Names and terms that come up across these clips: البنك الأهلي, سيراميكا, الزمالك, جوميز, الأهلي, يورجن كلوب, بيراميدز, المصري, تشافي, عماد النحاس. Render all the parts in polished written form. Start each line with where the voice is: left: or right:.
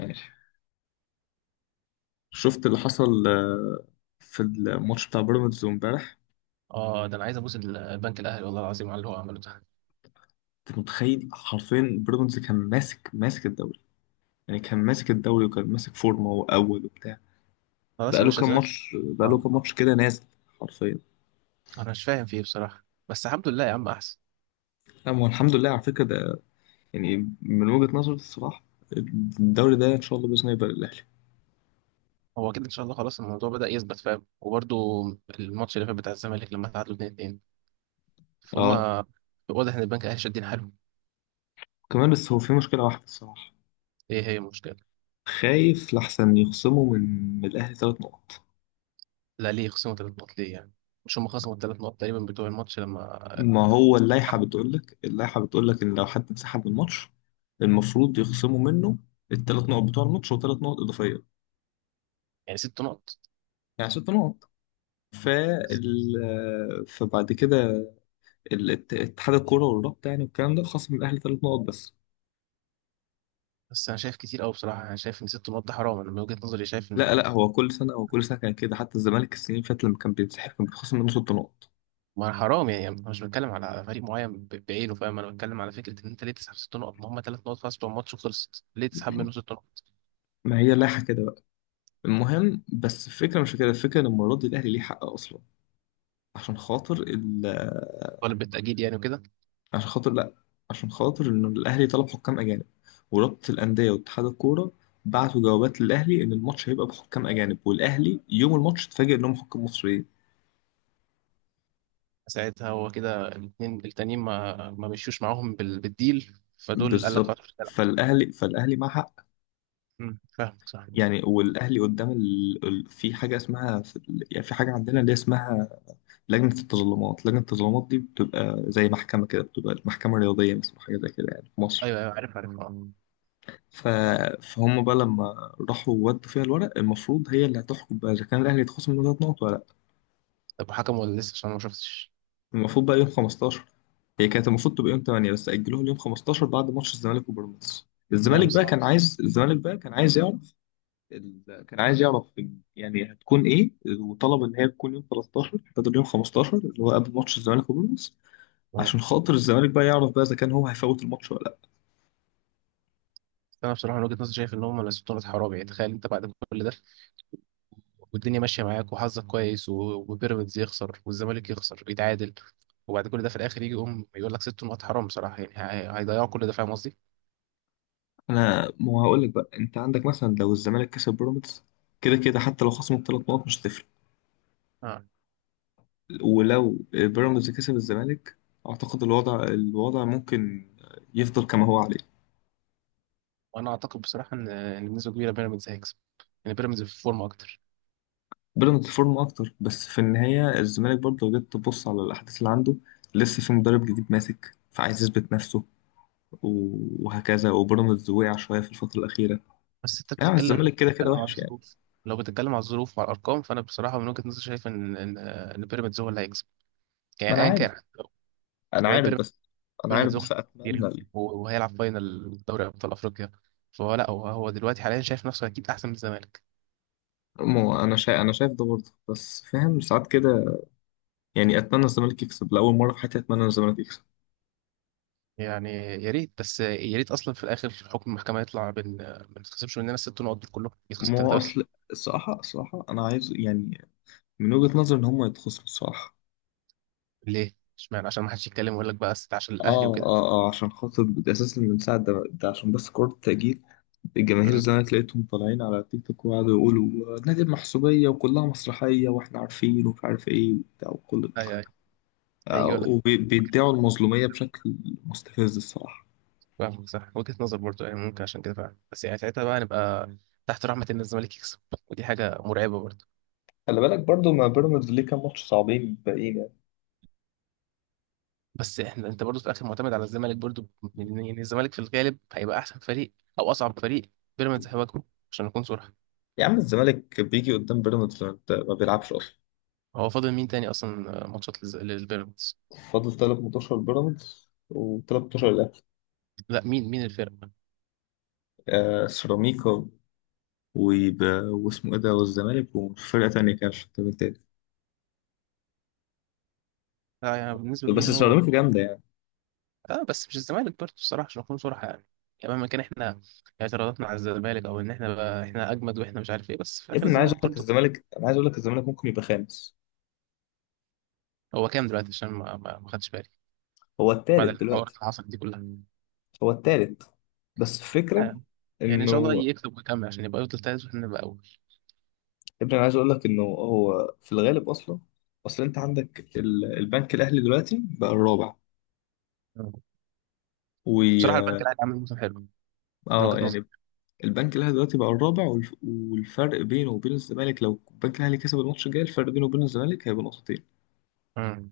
left: ماشي. شفت اللي حصل في الماتش بتاع بيراميدز امبارح؟
right: اه، ده انا عايز ابوس البنك الاهلي والله العظيم على اللي هو عمله ده.
left: انت متخيل حرفيا بيراميدز كان ماسك الدوري، يعني كان ماسك الدوري وكان ماسك فورمه واول وبتاع.
right: خلاص يا باشا دلوقتي.
left: بقاله
right: آه.
left: كام ماتش كده نازل حرفيا.
right: انا مش فاهم فيه بصراحه، بس الحمد لله يا عم احسن.
left: لا، ما هو الحمد لله على فكره ده، يعني، من وجهه نظري الصراحه، الدوري ده ان شاء الله باذن الله يبقى للاهلي.
right: هو كده ان شاء الله، خلاص الموضوع بدأ يثبت، فاهم؟ وبرده الماتش اللي فات بتاع الزمالك لما تعادلوا 2-2، فهم،
left: اه،
right: واضح ان البنك الاهلي شادين حيلهم.
left: كمان بس هو في مشكله واحده الصراحه.
right: ايه هي المشكله؟
left: خايف لحسن يخصموا من الاهلي ثلاث نقط.
right: لا ليه خصموا ثلاث نقط ليه يعني؟ مش هم خصموا الثلاث نقط تقريبا بتوع الماتش لما
left: ما هو اللائحة
right: سحبوا؟
left: بتقول لك، إن لو حد انسحب من الماتش المفروض يخصموا منه الثلاث نقط بتوع الماتش وثلاث نقط إضافية،
right: يعني ست نقط؟
left: يعني ست نقط. فال...
right: بس.
left: فبعد كده اتحاد الكورة والرابطة، يعني والكلام ده، خصم الأهلي ثلاث نقط بس.
right: بس انا شايف كتير قوي بصراحه، انا شايف ان ست نقط ده حرام، انا من وجهه نظري شايف ان
left: لا لا، هو كل سنة، كان كده، حتى الزمالك السنين اللي فاتت لما كان بينسحب كان بيتخصم منه ست نقط.
right: ما حرام يعني. انا مش بتكلم على فريق معين بعينه، فاهم؟ انا بتكلم على فكره ان انت ليه تسحب ست نقط؟ ما هم ثلاث نقط خلاص بتوع الماتش وخلصت، ليه تسحب منه ست نقط؟
left: ما هي اللائحة كده بقى. المهم، بس الفكرة مش كده، الفكرة إن المرة دي الأهلي ليه حق أصلا، عشان خاطر،
right: طالب بالتاجيل يعني وكده.
left: عشان خاطر لا، عشان خاطر ان الاهلي طلب حكام اجانب، ورابطه الانديه واتحاد الكوره بعتوا جوابات للاهلي ان الماتش هيبقى بحكام اجانب، والاهلي يوم الماتش اتفاجئ انهم حكام مصريين.
right: ساعتها هو كده الاثنين التانيين ما مشيوش معاهم بالديل، فدول قال لك
left: بالظبط.
right: خلاص مش هتلعب.
left: فالاهلي معاه حق.
right: فاهمك صح.
left: يعني والاهلي قدام في حاجه اسمها، يعني في حاجه عندنا اللي اسمها لجنه التظلمات. دي بتبقى زي محكمه كده، بتبقى محكمه رياضيه مثلا، حاجه زي كده يعني في مصر.
right: ايوه ايوه، عارف عارف، اه.
left: ف... فهم بقى لما راحوا ودوا فيها الورق، المفروض هي اللي هتحكم بقى اذا كان الاهلي يتخصم منه ثلاث نقط ولا.
right: طب حكم ولا لسه؟ عشان انا ما شفتش.
left: المفروض بقى يوم 15، هي كانت المفروض تبقى يوم 8 بس أجلوها ليوم 15 بعد ماتش الزمالك وبيراميدز.
right: لا
left: الزمالك
right: بس
left: بقى
right: اه.
left: كان عايز، يعرف ال... كان عايز يعرف يعني هتكون ايه، وطلب ان هي تكون يوم 13 بدل يوم 15، اللي هو قبل ماتش الزمالك وبيراميدز،
right: آه.
left: عشان خاطر الزمالك بقى يعرف بقى اذا كان هو هيفوت الماتش ولا لا.
right: بس انا بصراحه من وجهه نظري شايف ان هم الست نقط حرام. يعني تخيل انت بعد كل ده، والدنيا ماشيه معاك وحظك كويس وبيراميدز يخسر والزمالك يخسر ويتعادل، وبعد كل ده في الاخر يجي يقوم يقول لك ست نقط، حرام بصراحه يعني. هيضيعوا كل ده، فاهم قصدي؟
left: انا ما هقول لك بقى، انت عندك مثلا لو الزمالك كسب بيراميدز، كده كده حتى لو خصموا ثلاث نقط مش هتفرق.
right: اه.
left: ولو بيراميدز كسب الزمالك، اعتقد الوضع ممكن يفضل كما هو عليه.
right: وانا اعتقد بصراحه ان بنسبه كبيره بيراميدز هيكسب، يعني بيراميدز في فورمه اكتر.
left: بيراميدز فورمه اكتر، بس في النهايه الزمالك برضه لو جيت تبص على الاحداث اللي عنده، لسه في مدرب جديد ماسك فعايز يثبت نفسه وهكذا. وبيراميدز وقع شويه في الفتره الاخيره،
right: بس انت
left: يعني
right: بتتكلم، لو
left: الزمالك كده كده
right: بتتكلم على
left: وحش يعني.
right: الظروف، لو بتتكلم على الظروف وعلى الارقام، فانا بصراحه من وجهه نظري شايف ان بيراميدز هو اللي هيكسب،
left: ما
right: يعني
left: انا
right: ايا
left: عارف،
right: كان.
left: انا
right: وبعدين
left: عارف
right: بيراميدز
left: بس، انا عارف
right: بيراميدز واخد
left: بس
right: كتير،
left: اتمنى.
right: وهيلعب فاينل دوري ابطال افريقيا، فهو لا، هو هو دلوقتي حاليا شايف نفسه اكيد احسن من الزمالك.
left: ما انا شايف، انا شايف ده برضه، بس فاهم ساعات كده. يعني اتمنى الزمالك يكسب، لاول مره في حياتي اتمنى الزمالك يكسب.
right: يعني يا ريت، بس يا ريت اصلا في الاخر حكم المحكمه يطلع بان ما نتخصمش مننا الست نقط دول كلهم، يتخصم
left: ما
right: ثلاثه
left: هو
right: بس.
left: اصل، الصراحه الصراحه انا عايز يعني، من وجهه نظري ان هم يتخصموا الصراحه.
right: ليه؟ اشمعنى؟ عشان ما حدش يتكلم ويقول لك بقى ست عشان الاهلي
left: اه
right: وكده.
left: اه اه، عشان خاطر اساسا من ساعه ده، عشان بس كره التأجيل. الجماهير
right: امم
left: الزمالك لقيتهم طالعين على تيك توك وقعدوا يقولوا نادي المحسوبيه وكلها مسرحيه واحنا عارفين ومش عارف ايه وبتاع وكل ده،
right: ايوه ايوه، هيجي يقول لك.
left: وبيدعوا المظلوميه بشكل مستفز الصراحه.
right: فاهمك صح، وجهه نظر برضه يعني، ممكن عشان كده فعلا، بس يعني ساعتها بقى نبقى تحت رحمه ان الزمالك يكسب، ودي حاجه مرعبه برضه.
left: خلي بالك برضو، ما بيراميدز ليه كام ماتش صعبين باقيين يعني.
right: بس احنا، انت برضه في الاخر معتمد على الزمالك برضه، يعني الزمالك في الغالب هيبقى احسن فريق، او اصعب فريق بيراميدز هيواجهه، عشان نكون صراحه.
left: يا عم، الزمالك بيجي قدام بيراميدز ما بيلعبش اصلا.
right: هو فاضل مين تاني اصلا ماتشات للبيراميدز؟
left: فاضل تلات ماتشات بيراميدز وتلات ماتشات الأهلي.
right: لا مين الفرقة؟
left: آه، سيراميكا، ويبقى واسمه إيه ده، والزمالك، وفرقة تانية كده مش فاكر مين تاني.
right: لا يعني بنسبة
left: بس
right: كبيرة هو.
left: سيراميكا جامدة يعني.
right: اه بس مش الزمالك برضه الصراحة، عشان نكون صراحة يعني، يعني مهما كان احنا اعتراضاتنا على الزمالك، او ان احنا بقى احنا اجمد واحنا مش عارف ايه، بس في
left: يا
right: الاخر
left: ابني، أنا عايز
right: الزمالك
left: أقول لك
right: برضه.
left: الزمالك، ممكن يبقى خامس.
right: هو كام دلوقتي عشان ما خدش بالي
left: هو
right: بعد
left: التالت
right: الحوارات
left: دلوقتي.
right: اللي حصلت دي كلها؟
left: هو التالت. بس الفكرة
right: آه. يعني ان شاء الله
left: إنه،
right: يكسب ويكمل عشان يبقى يفضل تالت واحنا نبقى اول.
left: يا ابني أنا عايز أقول لك إنه هو في الغالب أصلا، أصل أنت عندك البنك الأهلي دلوقتي بقى الرابع.
right: آه. بصراحة
left: و
right: البنك الاهلي عامل موسم حلو من وجهة نظري.
left: يعني، البنك الاهلي دلوقتي بقى الرابع، والفرق بينه وبين الزمالك لو البنك الاهلي كسب الماتش الجاي، الفرق بينه وبين الزمالك هيبقى نقطتين.
right: مم.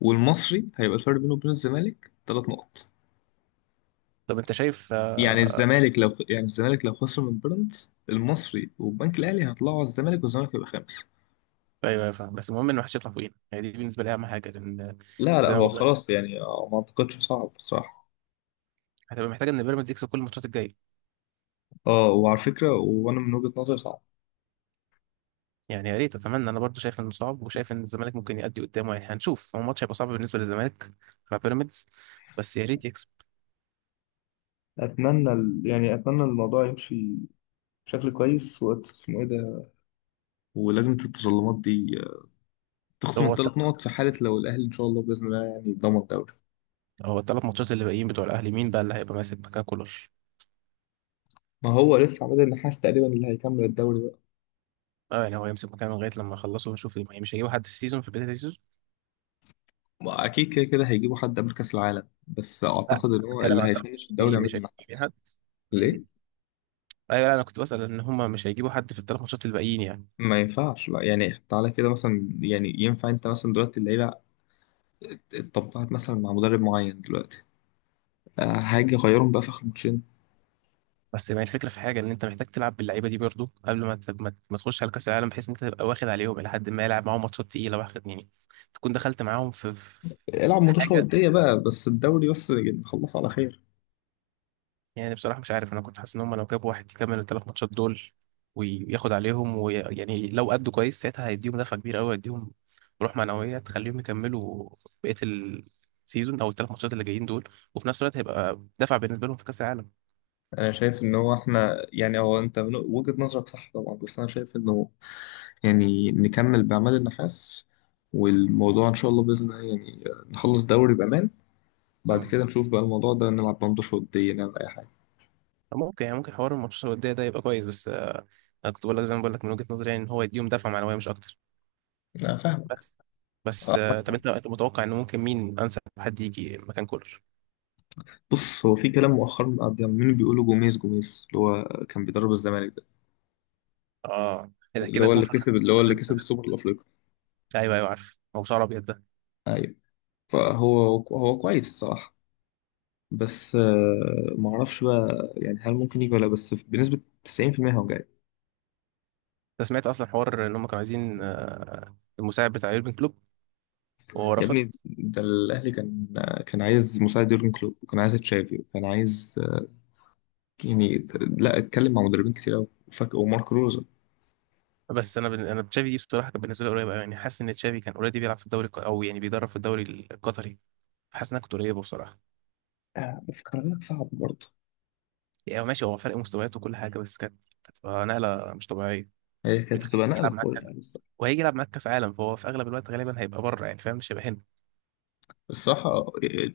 left: والمصري هيبقى الفرق بينه وبين الزمالك ثلاث نقط.
right: طب انت شايف؟
left: يعني
right: آه،
left: الزمالك لو، خسر من بيراميدز، المصري والبنك الاهلي هيطلعوا على الزمالك والزمالك هيبقى خامس.
right: ايوه ايوه فاهم، بس المهم ان ما حدش يطلع فوقينا، يعني دي بالنسبه لي اهم حاجه، لان
left: لا لا،
right: زي ما
left: هو
right: بقول لك
left: خلاص يعني ما اعتقدش صعب بصراحة.
right: هتبقى محتاج ان بيراميدز يكسب كل الماتشات الجايه،
left: اه، وعلى فكرة، وانا من وجهة نظري صعب.
right: يعني يا ريت. اتمنى، انا برضو شايف انه صعب، وشايف ان الزمالك ممكن يأدي قدامه، يعني هنشوف، هو الماتش هيبقى صعب بالنسبه للزمالك مع بيراميدز، بس يا ريت يكسب.
left: اتمنى يعني اتمنى الموضوع يمشي بشكل كويس، وقت اسمه ايه ده، ولجنة التظلمات دي، تخصم
right: هو الت-
left: الثلاث نقط في حالة لو الأهلي إن شاء الله بإذن الله يعني ضمن الدوري.
right: هو الثلاث ماتشات اللي باقيين بتوع الاهلي مين بقى اللي هيبقى ماسك مكان كولر؟
left: ما هو لسه عماد النحاس تقريبا اللي هيكمل الدوري بقى.
right: اه يعني هو يمسك مكانه لغايه لما يخلصوا ونشوف، يعني مش هيجيبوا حد في السيزون، في بدايه السيزون؟
left: ما أكيد كده كده هيجيبوا حد قبل كأس العالم، بس
right: لا
left: أعتقد إن هو
right: بتكلم
left: اللي
right: عن الثلاث ماتشات
left: هيفنش الدوري
right: الجايين،
left: عماد
right: مش هيجيبوا
left: النحاس.
right: حد؟
left: ليه؟
right: مم. ايوه لا، انا كنت بسأل ان هم مش هيجيبوا حد في الثلاث ماتشات اللي باقيين يعني.
left: ما ينفعش، لا، يعني تعالى كده مثلا، يعني ينفع أنت مثلا دلوقتي اللعيبة اتطبعت مثلا مع مدرب معين دلوقتي، هاجي أغيرهم بقى في آخر ماتشين؟
right: بس ما هي الفكره في حاجه، ان انت محتاج تلعب باللعيبه دي برضو قبل ما ما تخش على كاس العالم، بحيث ان انت تبقى واخد عليهم الى حد ما، يلعب معاهم ماتشات تقيله، واخد يعني، تكون دخلت معاهم في في
left: العب
right: في
left: ماتش
right: حاجه،
left: ودية بقى، بس الدوري بس يعني نخلصه على خير.
right: يعني بصراحه مش عارف. انا كنت حاسس ان هم لو جابوا واحد يكمل الثلاث ماتشات دول وياخد عليهم، ويعني لو أدوا كويس ساعتها هيديهم دفعه كبيره قوي، هيديهم روح معنويه تخليهم يكملوا بقيه السيزون او الثلاث ماتشات اللي جايين دول، وفي نفس الوقت هيبقى دفع بالنسبه لهم في كاس العالم.
left: انا شايف ان هو احنا، يعني هو، انت من وجهة نظرك صح طبعا، بس انا شايف انه يعني نكمل باعمال النحاس، والموضوع ان شاء الله باذن الله يعني نخلص دوري بامان، بعد
right: آه.
left: كده نشوف بقى الموضوع ده، نلعب بندش ودية نعمل اي حاجه.
right: ممكن يعني، ممكن حوار الماتشات الودية ده يبقى كويس، بس آه، انا كنت بقول لك زي ما بقول لك من وجهة نظري يعني، ان هو يديهم دفعة معنوية، مش اكتر.
left: انا فاهمك.
right: بس. آه، طب انت متوقع ان ممكن مين انسب حد يجي مكان كولر؟
left: بص، هو في كلام مؤخرا قاعد عمالين بيقولوا جوميز، جوميز اللي هو كان بيدرب الزمالك ده،
right: اه، كده
left: اللي
right: كده
left: هو
right: يكون
left: اللي
right: خد.
left: كسب، السوبر الافريقي.
right: ايوه ايوه عارف، هو شعر ابيض ده.
left: ايوه. فهو هو كويس الصراحه. بس معرفش بقى، يعني هل ممكن يجي ولا لأ، بس بنسبه 90% هو.
right: انت سمعت اصلا حوار ان هم كانوا عايزين آه، المساعد بتاع يورجن كلوب وهو
left: يا
right: رفض؟
left: ابني، ده الاهلي كان، كان عايز مساعد يورجن كلوب، وكان عايز تشافي، وكان عايز يعني، لا، اتكلم مع مدربين كتير قوي، وفاك، ومارك روزا.
right: انا تشافي دي بصراحه كانت بالنسبه لي قريبه أوي، يعني حاسس ان تشافي كان اوريدي بيلعب في الدوري او يعني بيدرب في الدوري القطري، فحاسس انها كانت قريبه بصراحه.
left: آه، بس خلي بالك صعب برضه.
right: يعني ماشي، هو فرق مستويات وكل حاجه، بس كانت هتبقى نقله مش طبيعيه،
left: هي كانت
right: بتخليه
left: هتبقى
right: يلعب
left: نقله
right: معاك
left: قويه
right: كاس،
left: يعني الصراحه.
right: وهيجي يلعب معاك كاس عالم، فهو في اغلب الوقت غالبا هيبقى بره، يعني فاهم، مش هيبقى هنا
left: الصراحة،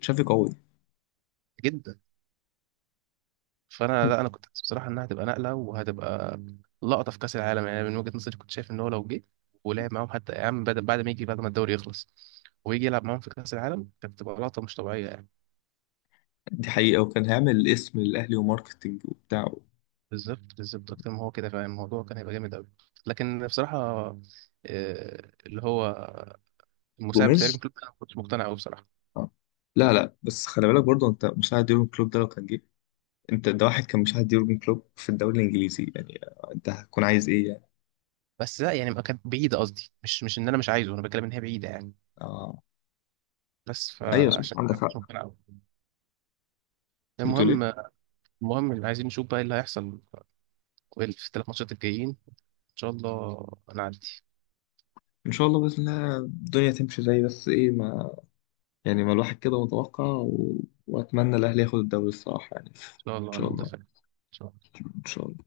left: تشافي قوي.
right: جدا. فانا لا، انا كنت حاسس بصراحه انها هتبقى نقله وهتبقى لقطه في كاس العالم، يعني من وجهه نظري كنت شايف ان هو لو جه ولعب معاهم، حتى يا عم بعد ما يجي، بعد ما الدوري يخلص ويجي يلعب معاهم في كاس العالم، كانت تبقى لقطه مش طبيعيه يعني.
left: دي حقيقه، وكان هيعمل اسم للاهلي وماركتنج وبتاع.
right: بالظبط بالظبط، اكتر ما هو كده، فاهم الموضوع كان هيبقى جامد قوي. لكن بصراحه آه، اللي هو المساعد بتاع يورجن
left: جوميز.
right: كلوب انا ما كنتش مقتنع قوي بصراحه.
left: آه. لا لا، بس خلي بالك برضه، انت مساعد يورجن كلوب ده لو كان جه، انت ده واحد كان مساعد يورجن كلوب في الدوري الانجليزي، يعني انت هتكون عايز ايه يعني.
right: بس لا يعني، ما كانت بعيدة، قصدي مش، ان انا مش عايزه، انا بتكلم ان هي بعيدة يعني،
left: اه
right: بس
left: ايوه صح،
right: فعشان
left: عندك
right: كده
left: حق.
right: كنت ربنا قوي.
left: بتقول ايه؟
right: المهم. اللي عايزين نشوف بقى إيه اللي هيحصل في الثلاث ماتشات الجايين ان شاء الله. انا عندي،
left: ان شاء الله باذن الله الدنيا تمشي زي، بس ايه ما، يعني ما الواحد كده متوقع واتمنى الاهلي ياخد الدوري الصراحه، يعني ان
right: ان شاء الله انا
left: شاء الله،
right: متفائل إن شاء
left: ان شاء الله.